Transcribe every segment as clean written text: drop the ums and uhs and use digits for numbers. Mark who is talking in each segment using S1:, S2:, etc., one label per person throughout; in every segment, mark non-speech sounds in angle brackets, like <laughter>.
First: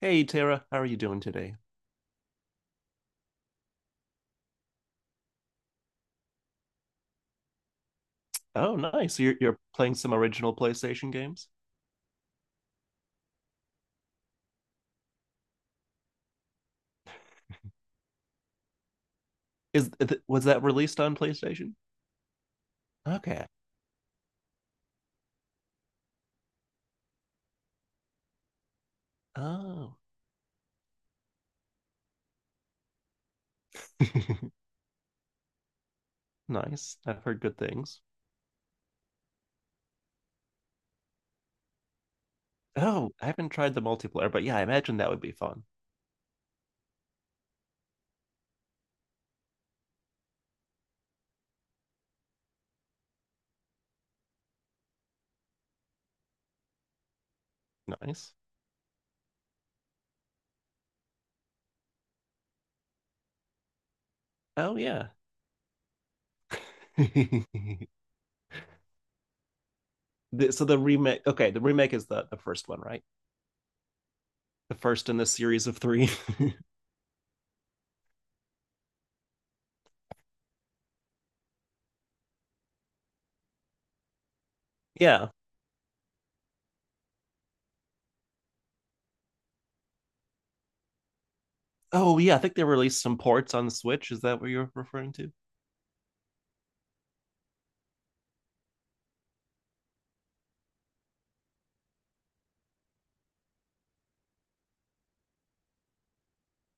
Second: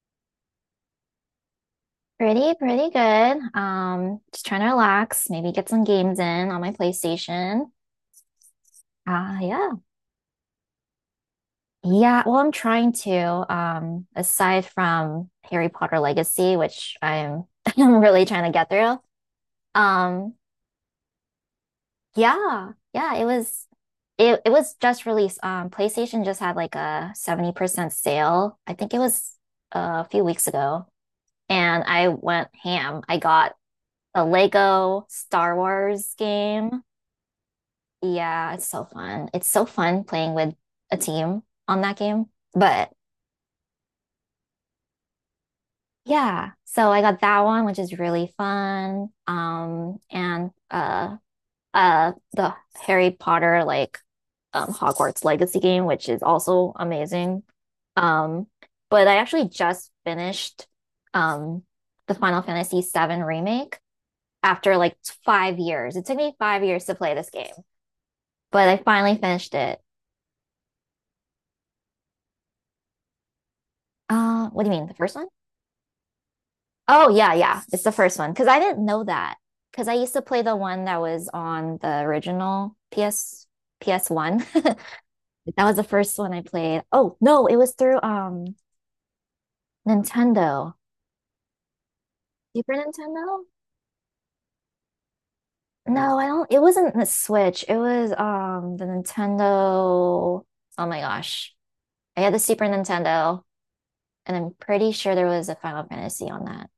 S1: Hey Tara, how are you doing today?
S2: Pretty, pretty good. Just trying to relax, maybe get some games in on my PlayStation.
S1: Oh, nice. You're
S2: Ah,
S1: you're
S2: yeah.
S1: playing some original PlayStation games?
S2: Yeah, well, I'm trying to. Aside from Harry Potter Legacy, which I'm <laughs> I'm really trying to get through.
S1: Is th
S2: Um,
S1: Was that released on PlayStation?
S2: yeah, yeah, it
S1: Okay.
S2: was it it was just released. PlayStation just had like a 70% sale. I think it was
S1: Oh.
S2: a few weeks ago, and I went ham. I got a
S1: <laughs>
S2: Lego Star Wars game.
S1: Nice. I've heard good things.
S2: Yeah, it's so fun. It's so fun playing with a team on that game. But
S1: Oh, I haven't tried the multiplayer, but yeah, I imagine that would be fun.
S2: yeah, so I got that one, which is really fun. And the Harry Potter like Hogwarts Legacy game, which is also amazing.
S1: Nice.
S2: Um, but I actually just finished um the Final Fantasy VII remake
S1: Oh
S2: after like
S1: yeah.
S2: 5 years. It took me 5 years to play this game,
S1: <laughs>
S2: but I finally finished it.
S1: So the remake, okay, the remake is the first one, right?
S2: What do
S1: The
S2: you mean, the
S1: first
S2: first
S1: in the
S2: one?
S1: series of three. <laughs>
S2: Oh yeah, yeah. It's the first one because I didn't know that because I used to play the one that was on the original PS PS1. <laughs>
S1: Yeah.
S2: That was the first one I played. Oh no, it was through Nintendo.
S1: Oh yeah, I think they
S2: Super
S1: released some
S2: Nintendo?
S1: ports on the Switch. Is that what you're referring to?
S2: No, I don't. It wasn't the Switch. It was the Nintendo. Oh my gosh. I had the Super Nintendo, and I'm pretty sure there was a Final Fantasy on that.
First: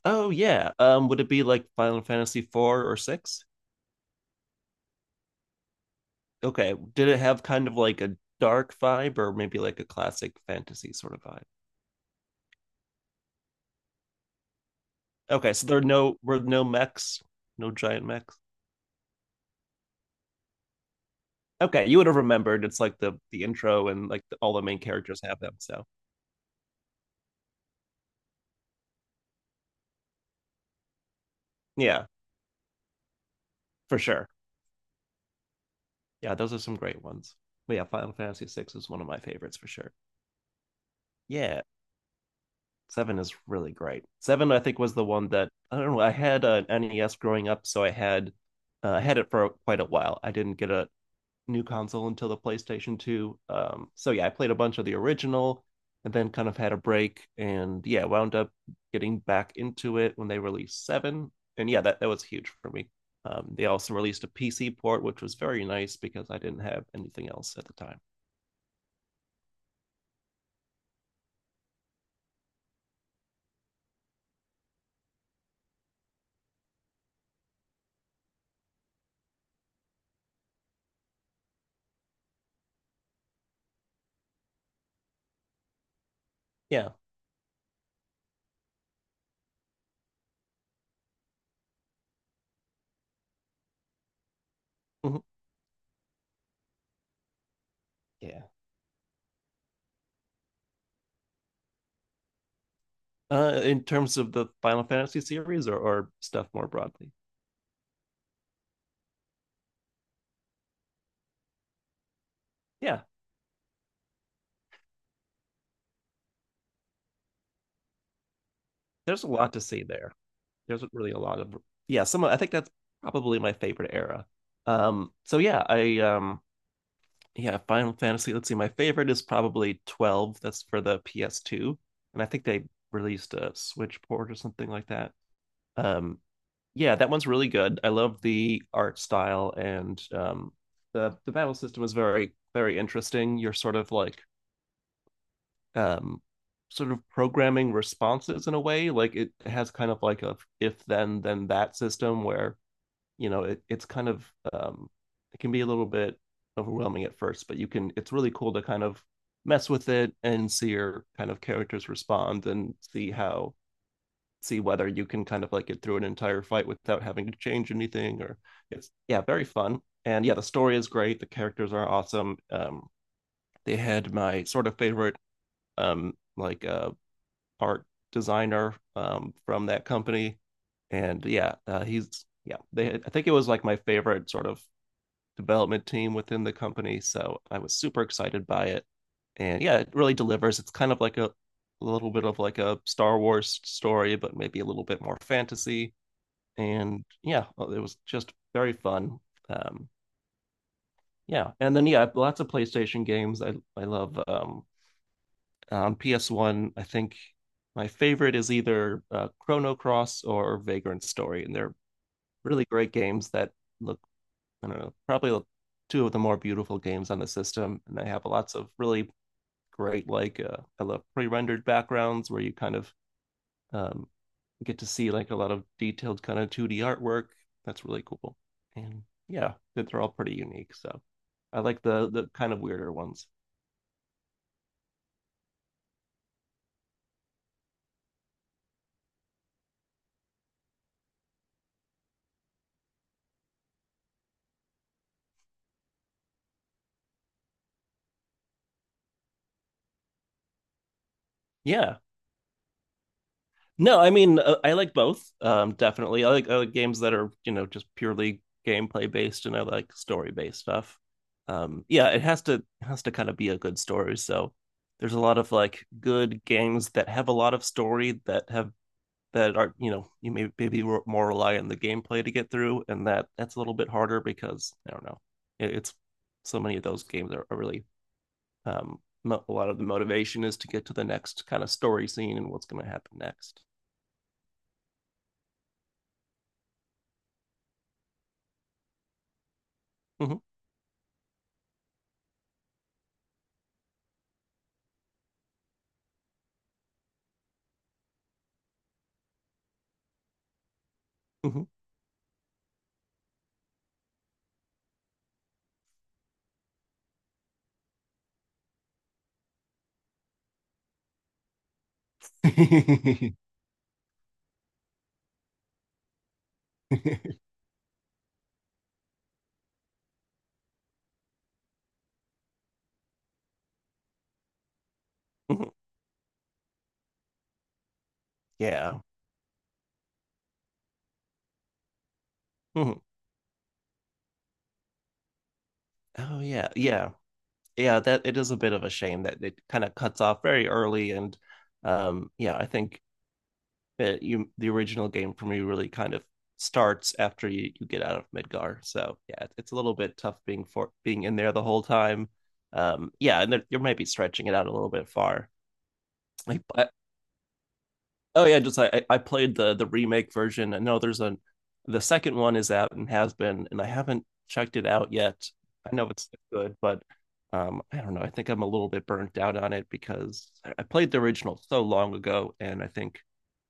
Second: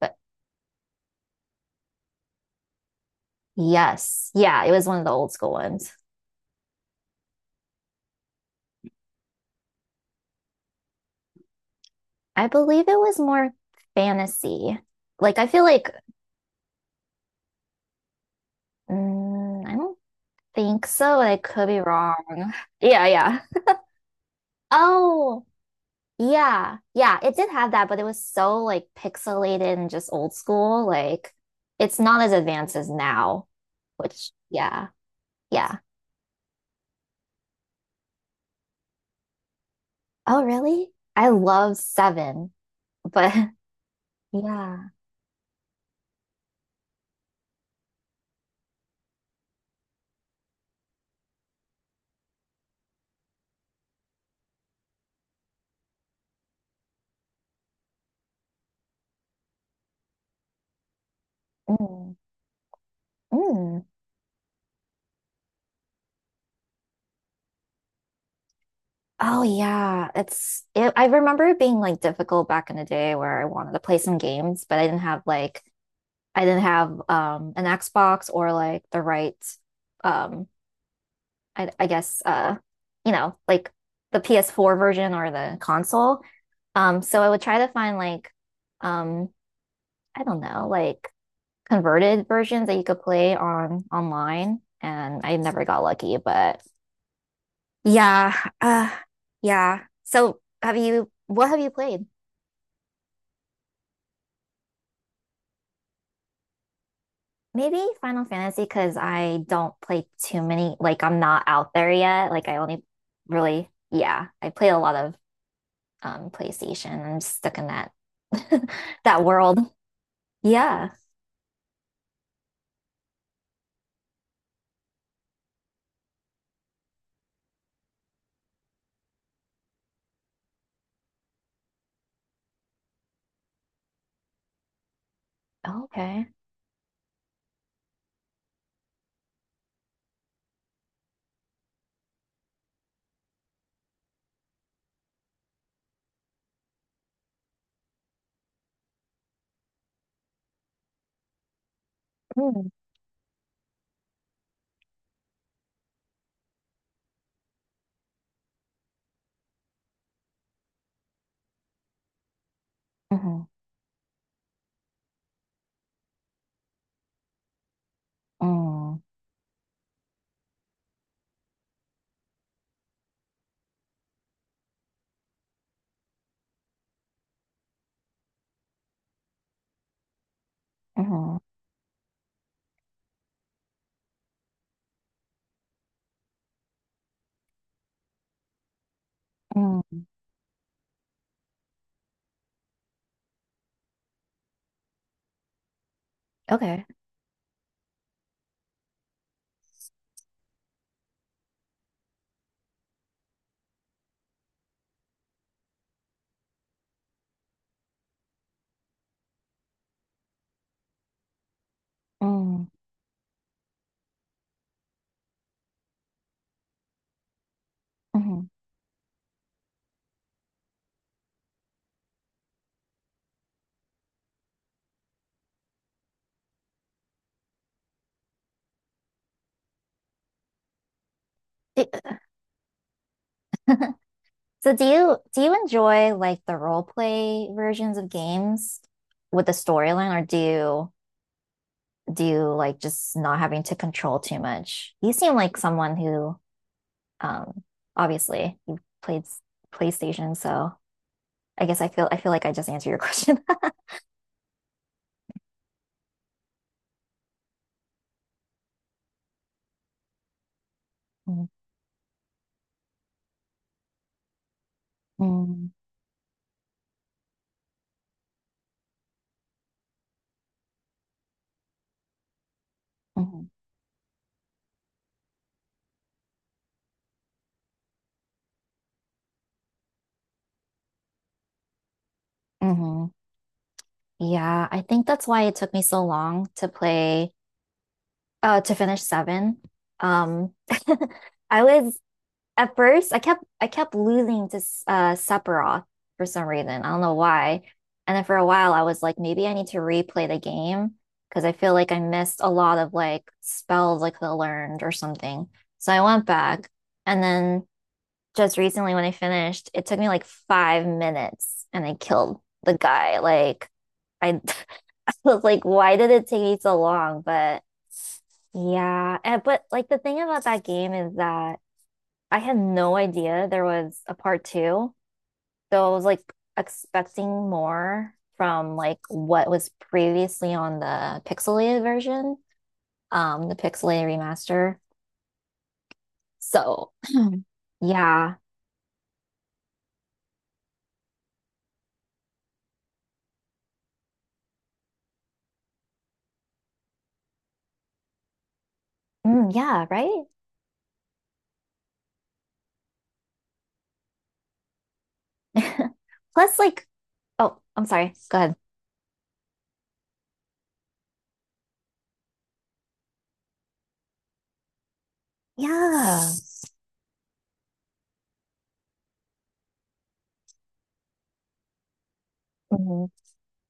S2: But
S1: Oh yeah. Would it be like Final Fantasy 4 or 6?
S2: yes, yeah, it was one of the old school ones.
S1: Okay. Did it have kind of like a dark vibe or maybe like a classic fantasy sort of vibe?
S2: I believe it was more fantasy. Like, I
S1: Okay,
S2: feel
S1: so there are
S2: like,
S1: no were no mechs, no giant mechs.
S2: mm, I don't think so. I could be
S1: Okay, you would have
S2: wrong.
S1: remembered. It's
S2: <laughs>
S1: like
S2: Yeah,
S1: the
S2: yeah.
S1: the intro and all the main characters have
S2: Oh,
S1: them. So
S2: yeah. Yeah, it did have that, but it was so like pixelated and just old school. Like, it's
S1: yeah,
S2: not as advanced as now,
S1: for sure.
S2: which, yeah, yeah.
S1: Yeah, those are some great ones. But yeah, Final Fantasy VI is one of my favorites for sure.
S2: Oh, really? I
S1: Yeah,
S2: love Seven,
S1: seven is
S2: but
S1: really great.
S2: <laughs>
S1: Seven, I
S2: yeah.
S1: think, was the one that I don't know. I had an NES growing up, so I had it for quite a while. I didn't get a new console until the PlayStation 2. So yeah, I played a bunch of the original and then kind of had a break, and yeah, wound up getting back into it when they released 7. And yeah, that
S2: Mm,
S1: was huge for me. They
S2: mm.
S1: also released a PC port, which was very nice because I didn't have anything else at the time.
S2: Oh yeah, I remember it being like difficult back in the day where I wanted to play some games, but I didn't have an Xbox or like the right um I guess like the PS4 version or the console.
S1: Yeah.
S2: So I would try to find like um I don't know, like converted versions that you could play on online and
S1: Hmm.
S2: I never got lucky, but yeah,
S1: Yeah.
S2: uh yeah. So have you what have you played?
S1: In terms of the Final Fantasy series, or stuff more broadly.
S2: Maybe Final Fantasy because I don't play too many. Like I'm not out there yet. Like I only
S1: Yeah,
S2: really, yeah, I play a lot of PlayStation. I'm stuck in that <laughs>
S1: there's
S2: that
S1: a lot
S2: world.
S1: to see there. There's
S2: Yeah.
S1: really a lot of yeah, I think that's probably my favorite era. Um so yeah, I um yeah, Final Fantasy. Let's see, my favorite is probably 12. That's for the PS2. And I think they released a Switch port or something like that. Um,
S2: Okay.
S1: yeah, that one's really good. I love the art style, and the battle system is very, very interesting. You're sort of like um, sort of programming responses in a way. Like it has kind of like a if then then that system where
S2: Mm.
S1: you know it's kind of um, it can be a little bit overwhelming at first, but you can it's really cool to kind of mess with it and see your kind of characters respond and see
S2: Hmm.
S1: how see whether you can kind of like get through an entire fight without having to change anything or it's
S2: Mm.
S1: yeah very fun. And yeah, the story is great, the characters are awesome, um, they had my sort of favorite um like uh art designer from that company. And
S2: Hmm.
S1: yeah he's yeah they I think it was like my favorite sort of development team within the company. So I was super excited by it. And yeah,
S2: Mm.
S1: it really delivers. It's kind of like a little bit of like a Star Wars story, but maybe a little bit more fantasy.
S2: Okay.
S1: And yeah, well, it was just very fun. Um, yeah. And then, yeah, lots of PlayStation games. I love on PS1, I think my favorite is either Chrono Cross or Vagrant Story. And they're really
S2: Mm.
S1: great games that look I don't know, probably two of the more beautiful games on the system. And they have
S2: Hmm.
S1: lots of really great, I love pre rendered backgrounds where you kind of um, get to see like a lot of detailed kind of 2D artwork. That's really cool. And yeah, they're all pretty unique. So I like the kind of weirder ones.
S2: <laughs> So do you enjoy like the role play versions of games with the storyline, or do you do like just not having to control too much? You seem like someone who, um, obviously you played PlayStation, so I guess
S1: Yeah,
S2: I feel like I just answered your question.
S1: no, I mean I like both. Definitely, I like games that are you know just purely gameplay based, and I like story based stuff.
S2: <laughs>
S1: Yeah, it has to kind of be a good story. So there's a lot of
S2: Mm-hmm.
S1: like good games that have a lot of story that have that are you know you may maybe more rely on the gameplay to get through, and that's a little bit harder because I don't know. It's so many of those games are really um, a lot of the motivation is to get to the next kind of story scene and what's going to
S2: Hmm.
S1: happen next.
S2: Yeah, I think that's why it took me so long to finish seven.
S1: Mhm,
S2: Um, <laughs> I was At first, I kept losing to Sephiroth for some reason. I don't know why. And then for a while, I was like, maybe I need to replay the game because I
S1: mhm.
S2: feel like I missed a lot of like spells I could have learned or something. So I went back, and then just recently when I finished, it took me like 5 minutes, and I killed the guy.
S1: <laughs>
S2: I, <laughs> I was like, why did it take me so long? But yeah, but like the thing about that game is that. I had no idea there was a part two. So I was like expecting more from like
S1: Yeah.
S2: what was previously on the pixelated version,
S1: Mhm.
S2: the pixelated remaster.
S1: Oh yeah.
S2: So
S1: Yeah.
S2: <clears throat>
S1: Yeah, that
S2: yeah.
S1: it is a bit of a shame that it kind of cuts off very early. And yeah, I think that you the original game for me really kind of starts after you get out of Midgar. So, yeah,
S2: Mm,
S1: it's a
S2: yeah,
S1: little bit
S2: right?
S1: tough being for being in there the whole time. Yeah, and there, you might be stretching it out a little bit far.
S2: <laughs> Plus
S1: Like
S2: like
S1: I,
S2: oh, I'm sorry. Go
S1: oh
S2: ahead.
S1: yeah, just I played the remake version. I know there's a the second one is out and has been, and I haven't checked it out yet. I know it's
S2: Yeah.
S1: good, but I don't know. I think I'm a little bit burnt out on it because I played the original so long ago, and I
S2: Mhm.
S1: think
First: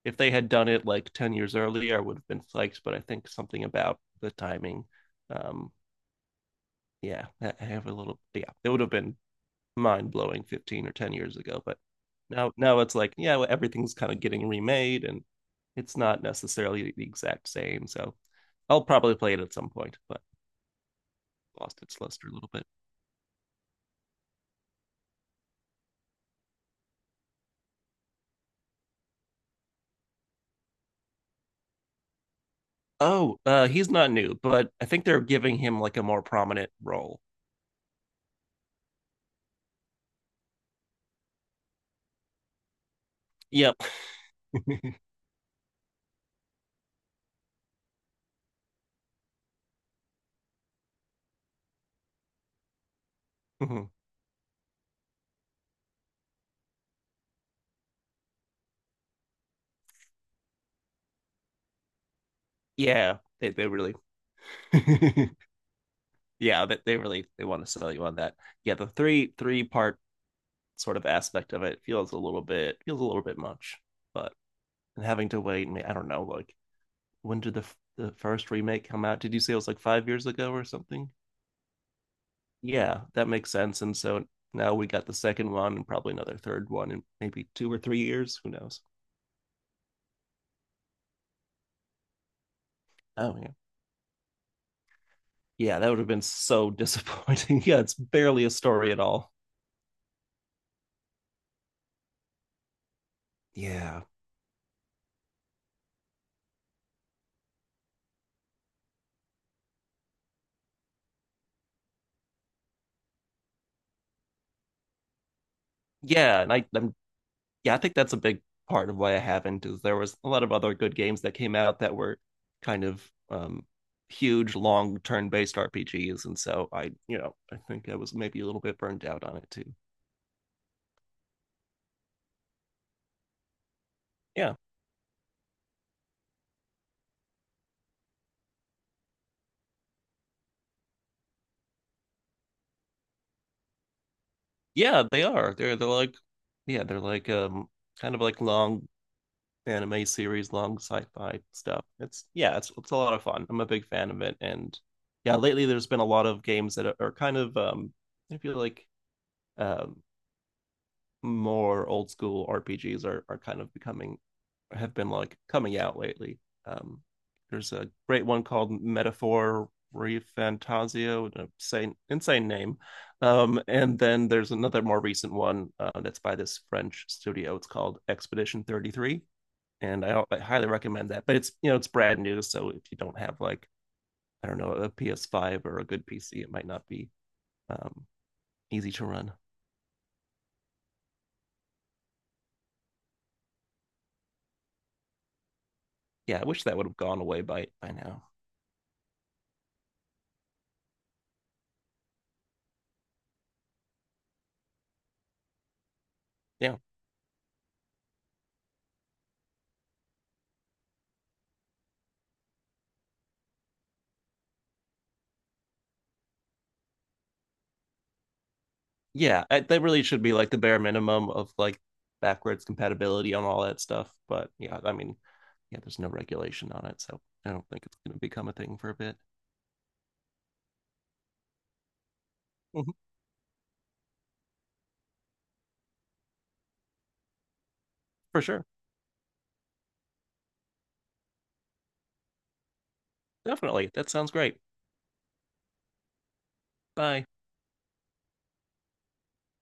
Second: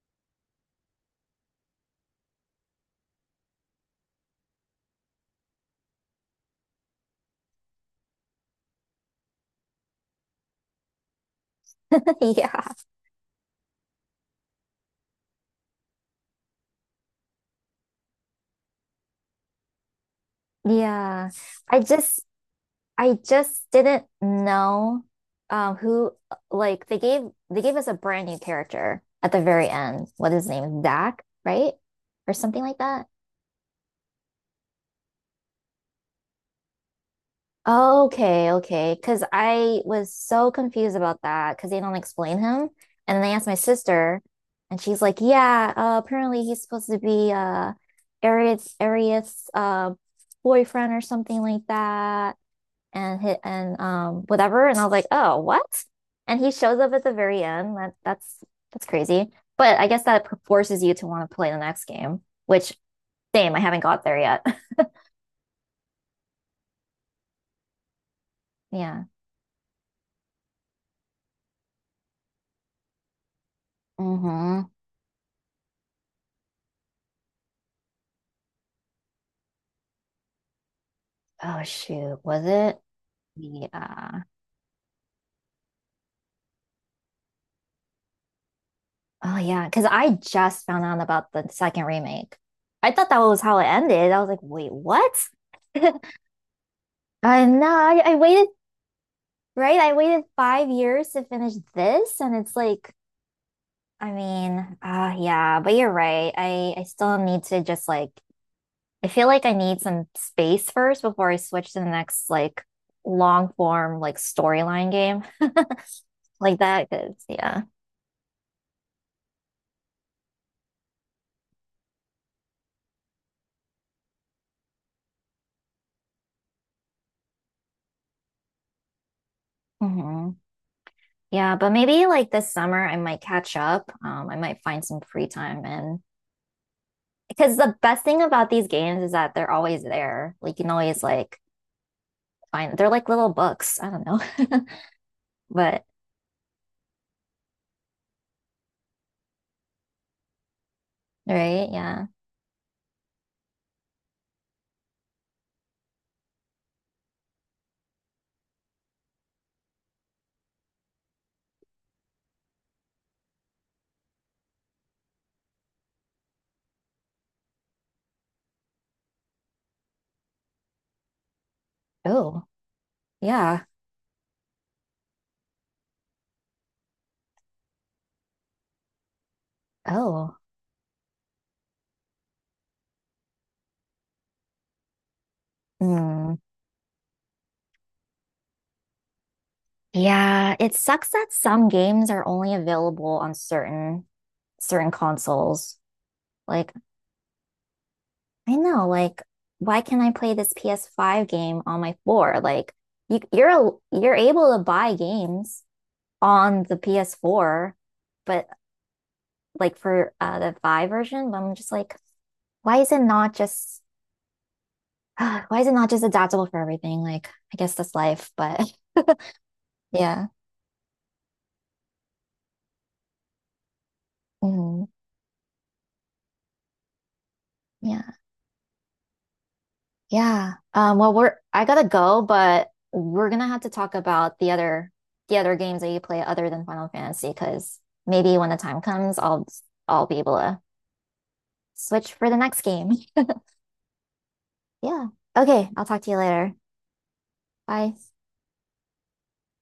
S1: if they had done it like 10 years earlier, I would have been psyched, but I think something about the timing, um, yeah, I have a little, yeah, it would have been mind blowing 15 or 10 years ago. But
S2: <laughs> Yeah.
S1: now it's like, yeah, well, everything's kind of getting remade and it's not necessarily the exact same. So I'll probably play it at some point, but
S2: Yeah. I
S1: lost its
S2: just
S1: luster a little bit.
S2: I just didn't know who like they gave us a brand new character at the very end. What is his name? Zach, right? Or something like that.
S1: Oh, he's not new, but I think they're giving him like a more prominent role.
S2: Okay, okay. Because I was so confused about that because they don't explain him. And then I asked my
S1: Yep.
S2: sister, and she's
S1: <laughs>
S2: like, "Yeah, apparently he's supposed to be Arius boyfriend or something like that." And hit and whatever. And I was like, oh, what? And he shows up at the very end. That's crazy. But I guess that forces you to want to play the next game, which
S1: Yeah,
S2: same, I
S1: they
S2: haven't
S1: really
S2: got there yet.
S1: <laughs> yeah, that they really they want to sell you on that. Yeah,
S2: <laughs>
S1: the
S2: Yeah.
S1: three-part sort of aspect of it feels a little bit feels a little bit much, but
S2: Mm-hmm.
S1: having to wait and I don't know, like when did the first remake come out? Did you say it was like 5 years ago or something?
S2: Oh shoot, was it?
S1: Yeah, that makes sense. And
S2: Yeah.
S1: so now we got the second one, and probably another third one in maybe 2 or 3 years. Who knows?
S2: Oh yeah, because I just found out about the second remake. I thought that
S1: Oh
S2: was
S1: yeah,
S2: how it ended. I was like, wait, what?
S1: yeah, that would have
S2: <laughs>
S1: been so
S2: I
S1: disappointing. <laughs>
S2: know.
S1: Yeah, it's
S2: I
S1: barely
S2: waited,
S1: a story at all.
S2: right? I waited 5 years to finish this, and it's like
S1: Yeah,
S2: I mean, yeah, but you're right. I still need to just like I feel like I need some space first before I switch to the next like long form like storyline game. <laughs>
S1: yeah, and
S2: Like
S1: I,
S2: that,
S1: I'm
S2: yeah.
S1: yeah, I think that's a big part of why I haven't is there was a lot of other good games that came out that were kind of um huge long turn-based RPGs, and so I you know I think I was maybe a little bit burned out on it too.
S2: Hmm. Yeah, but maybe like this summer I might catch up. I
S1: Yeah.
S2: might find some free time and because the best thing about these games is that they're always there. Like you can always like find they're like little books. I don't know. <laughs>
S1: Yeah, they are. They're
S2: But
S1: they're like yeah, they're like kind of like long anime series, long sci-fi
S2: right,
S1: stuff.
S2: yeah.
S1: It's yeah, it's a lot of fun. I'm a big fan of it. And yeah, lately there's been a lot of games that are kind of I feel like um more old school RPGs are kind of becoming have been like coming out lately. Um, there's a great one called Metaphor Refantasio, an insane,
S2: Oh,
S1: insane name.
S2: yeah.
S1: And then there's another more recent one that's by this French studio. It's called Expedition 33, and
S2: Oh.
S1: I highly recommend that. But it's you know it's brand new, so if you don't have like I don't know a PS5 or a good
S2: Mm.
S1: PC, it might not be um, easy to run.
S2: Yeah, it sucks that some games are only available on certain consoles.
S1: Yeah, I wish
S2: Like,
S1: that would have gone away by now.
S2: I know, like, why can't I play this PS5 game on my four? Like, you're able to buy games on the
S1: Yeah.
S2: PS4, but like for the 5 version, but I'm just like, why is it not just <sighs> why is it not just adaptable for everything? Like, I guess that's life, but
S1: Yeah, they
S2: <laughs>
S1: really should
S2: yeah.
S1: be like the bare minimum of like backwards compatibility on all that stuff. But yeah,
S2: Mhm.
S1: I mean, yeah, there's no regulation on it, so I don't think it's going to become a thing for a bit.
S2: Yeah. Well, we're I gotta go, but
S1: Mhm,
S2: we're gonna have to talk about the other games that you play other than Final Fantasy, because maybe
S1: for
S2: when the
S1: sure.
S2: time comes, I'll be able to switch for the next game. <laughs>
S1: Definitely. That sounds great.
S2: Yeah. Okay, I'll talk to you later.
S1: Bye.
S2: Bye.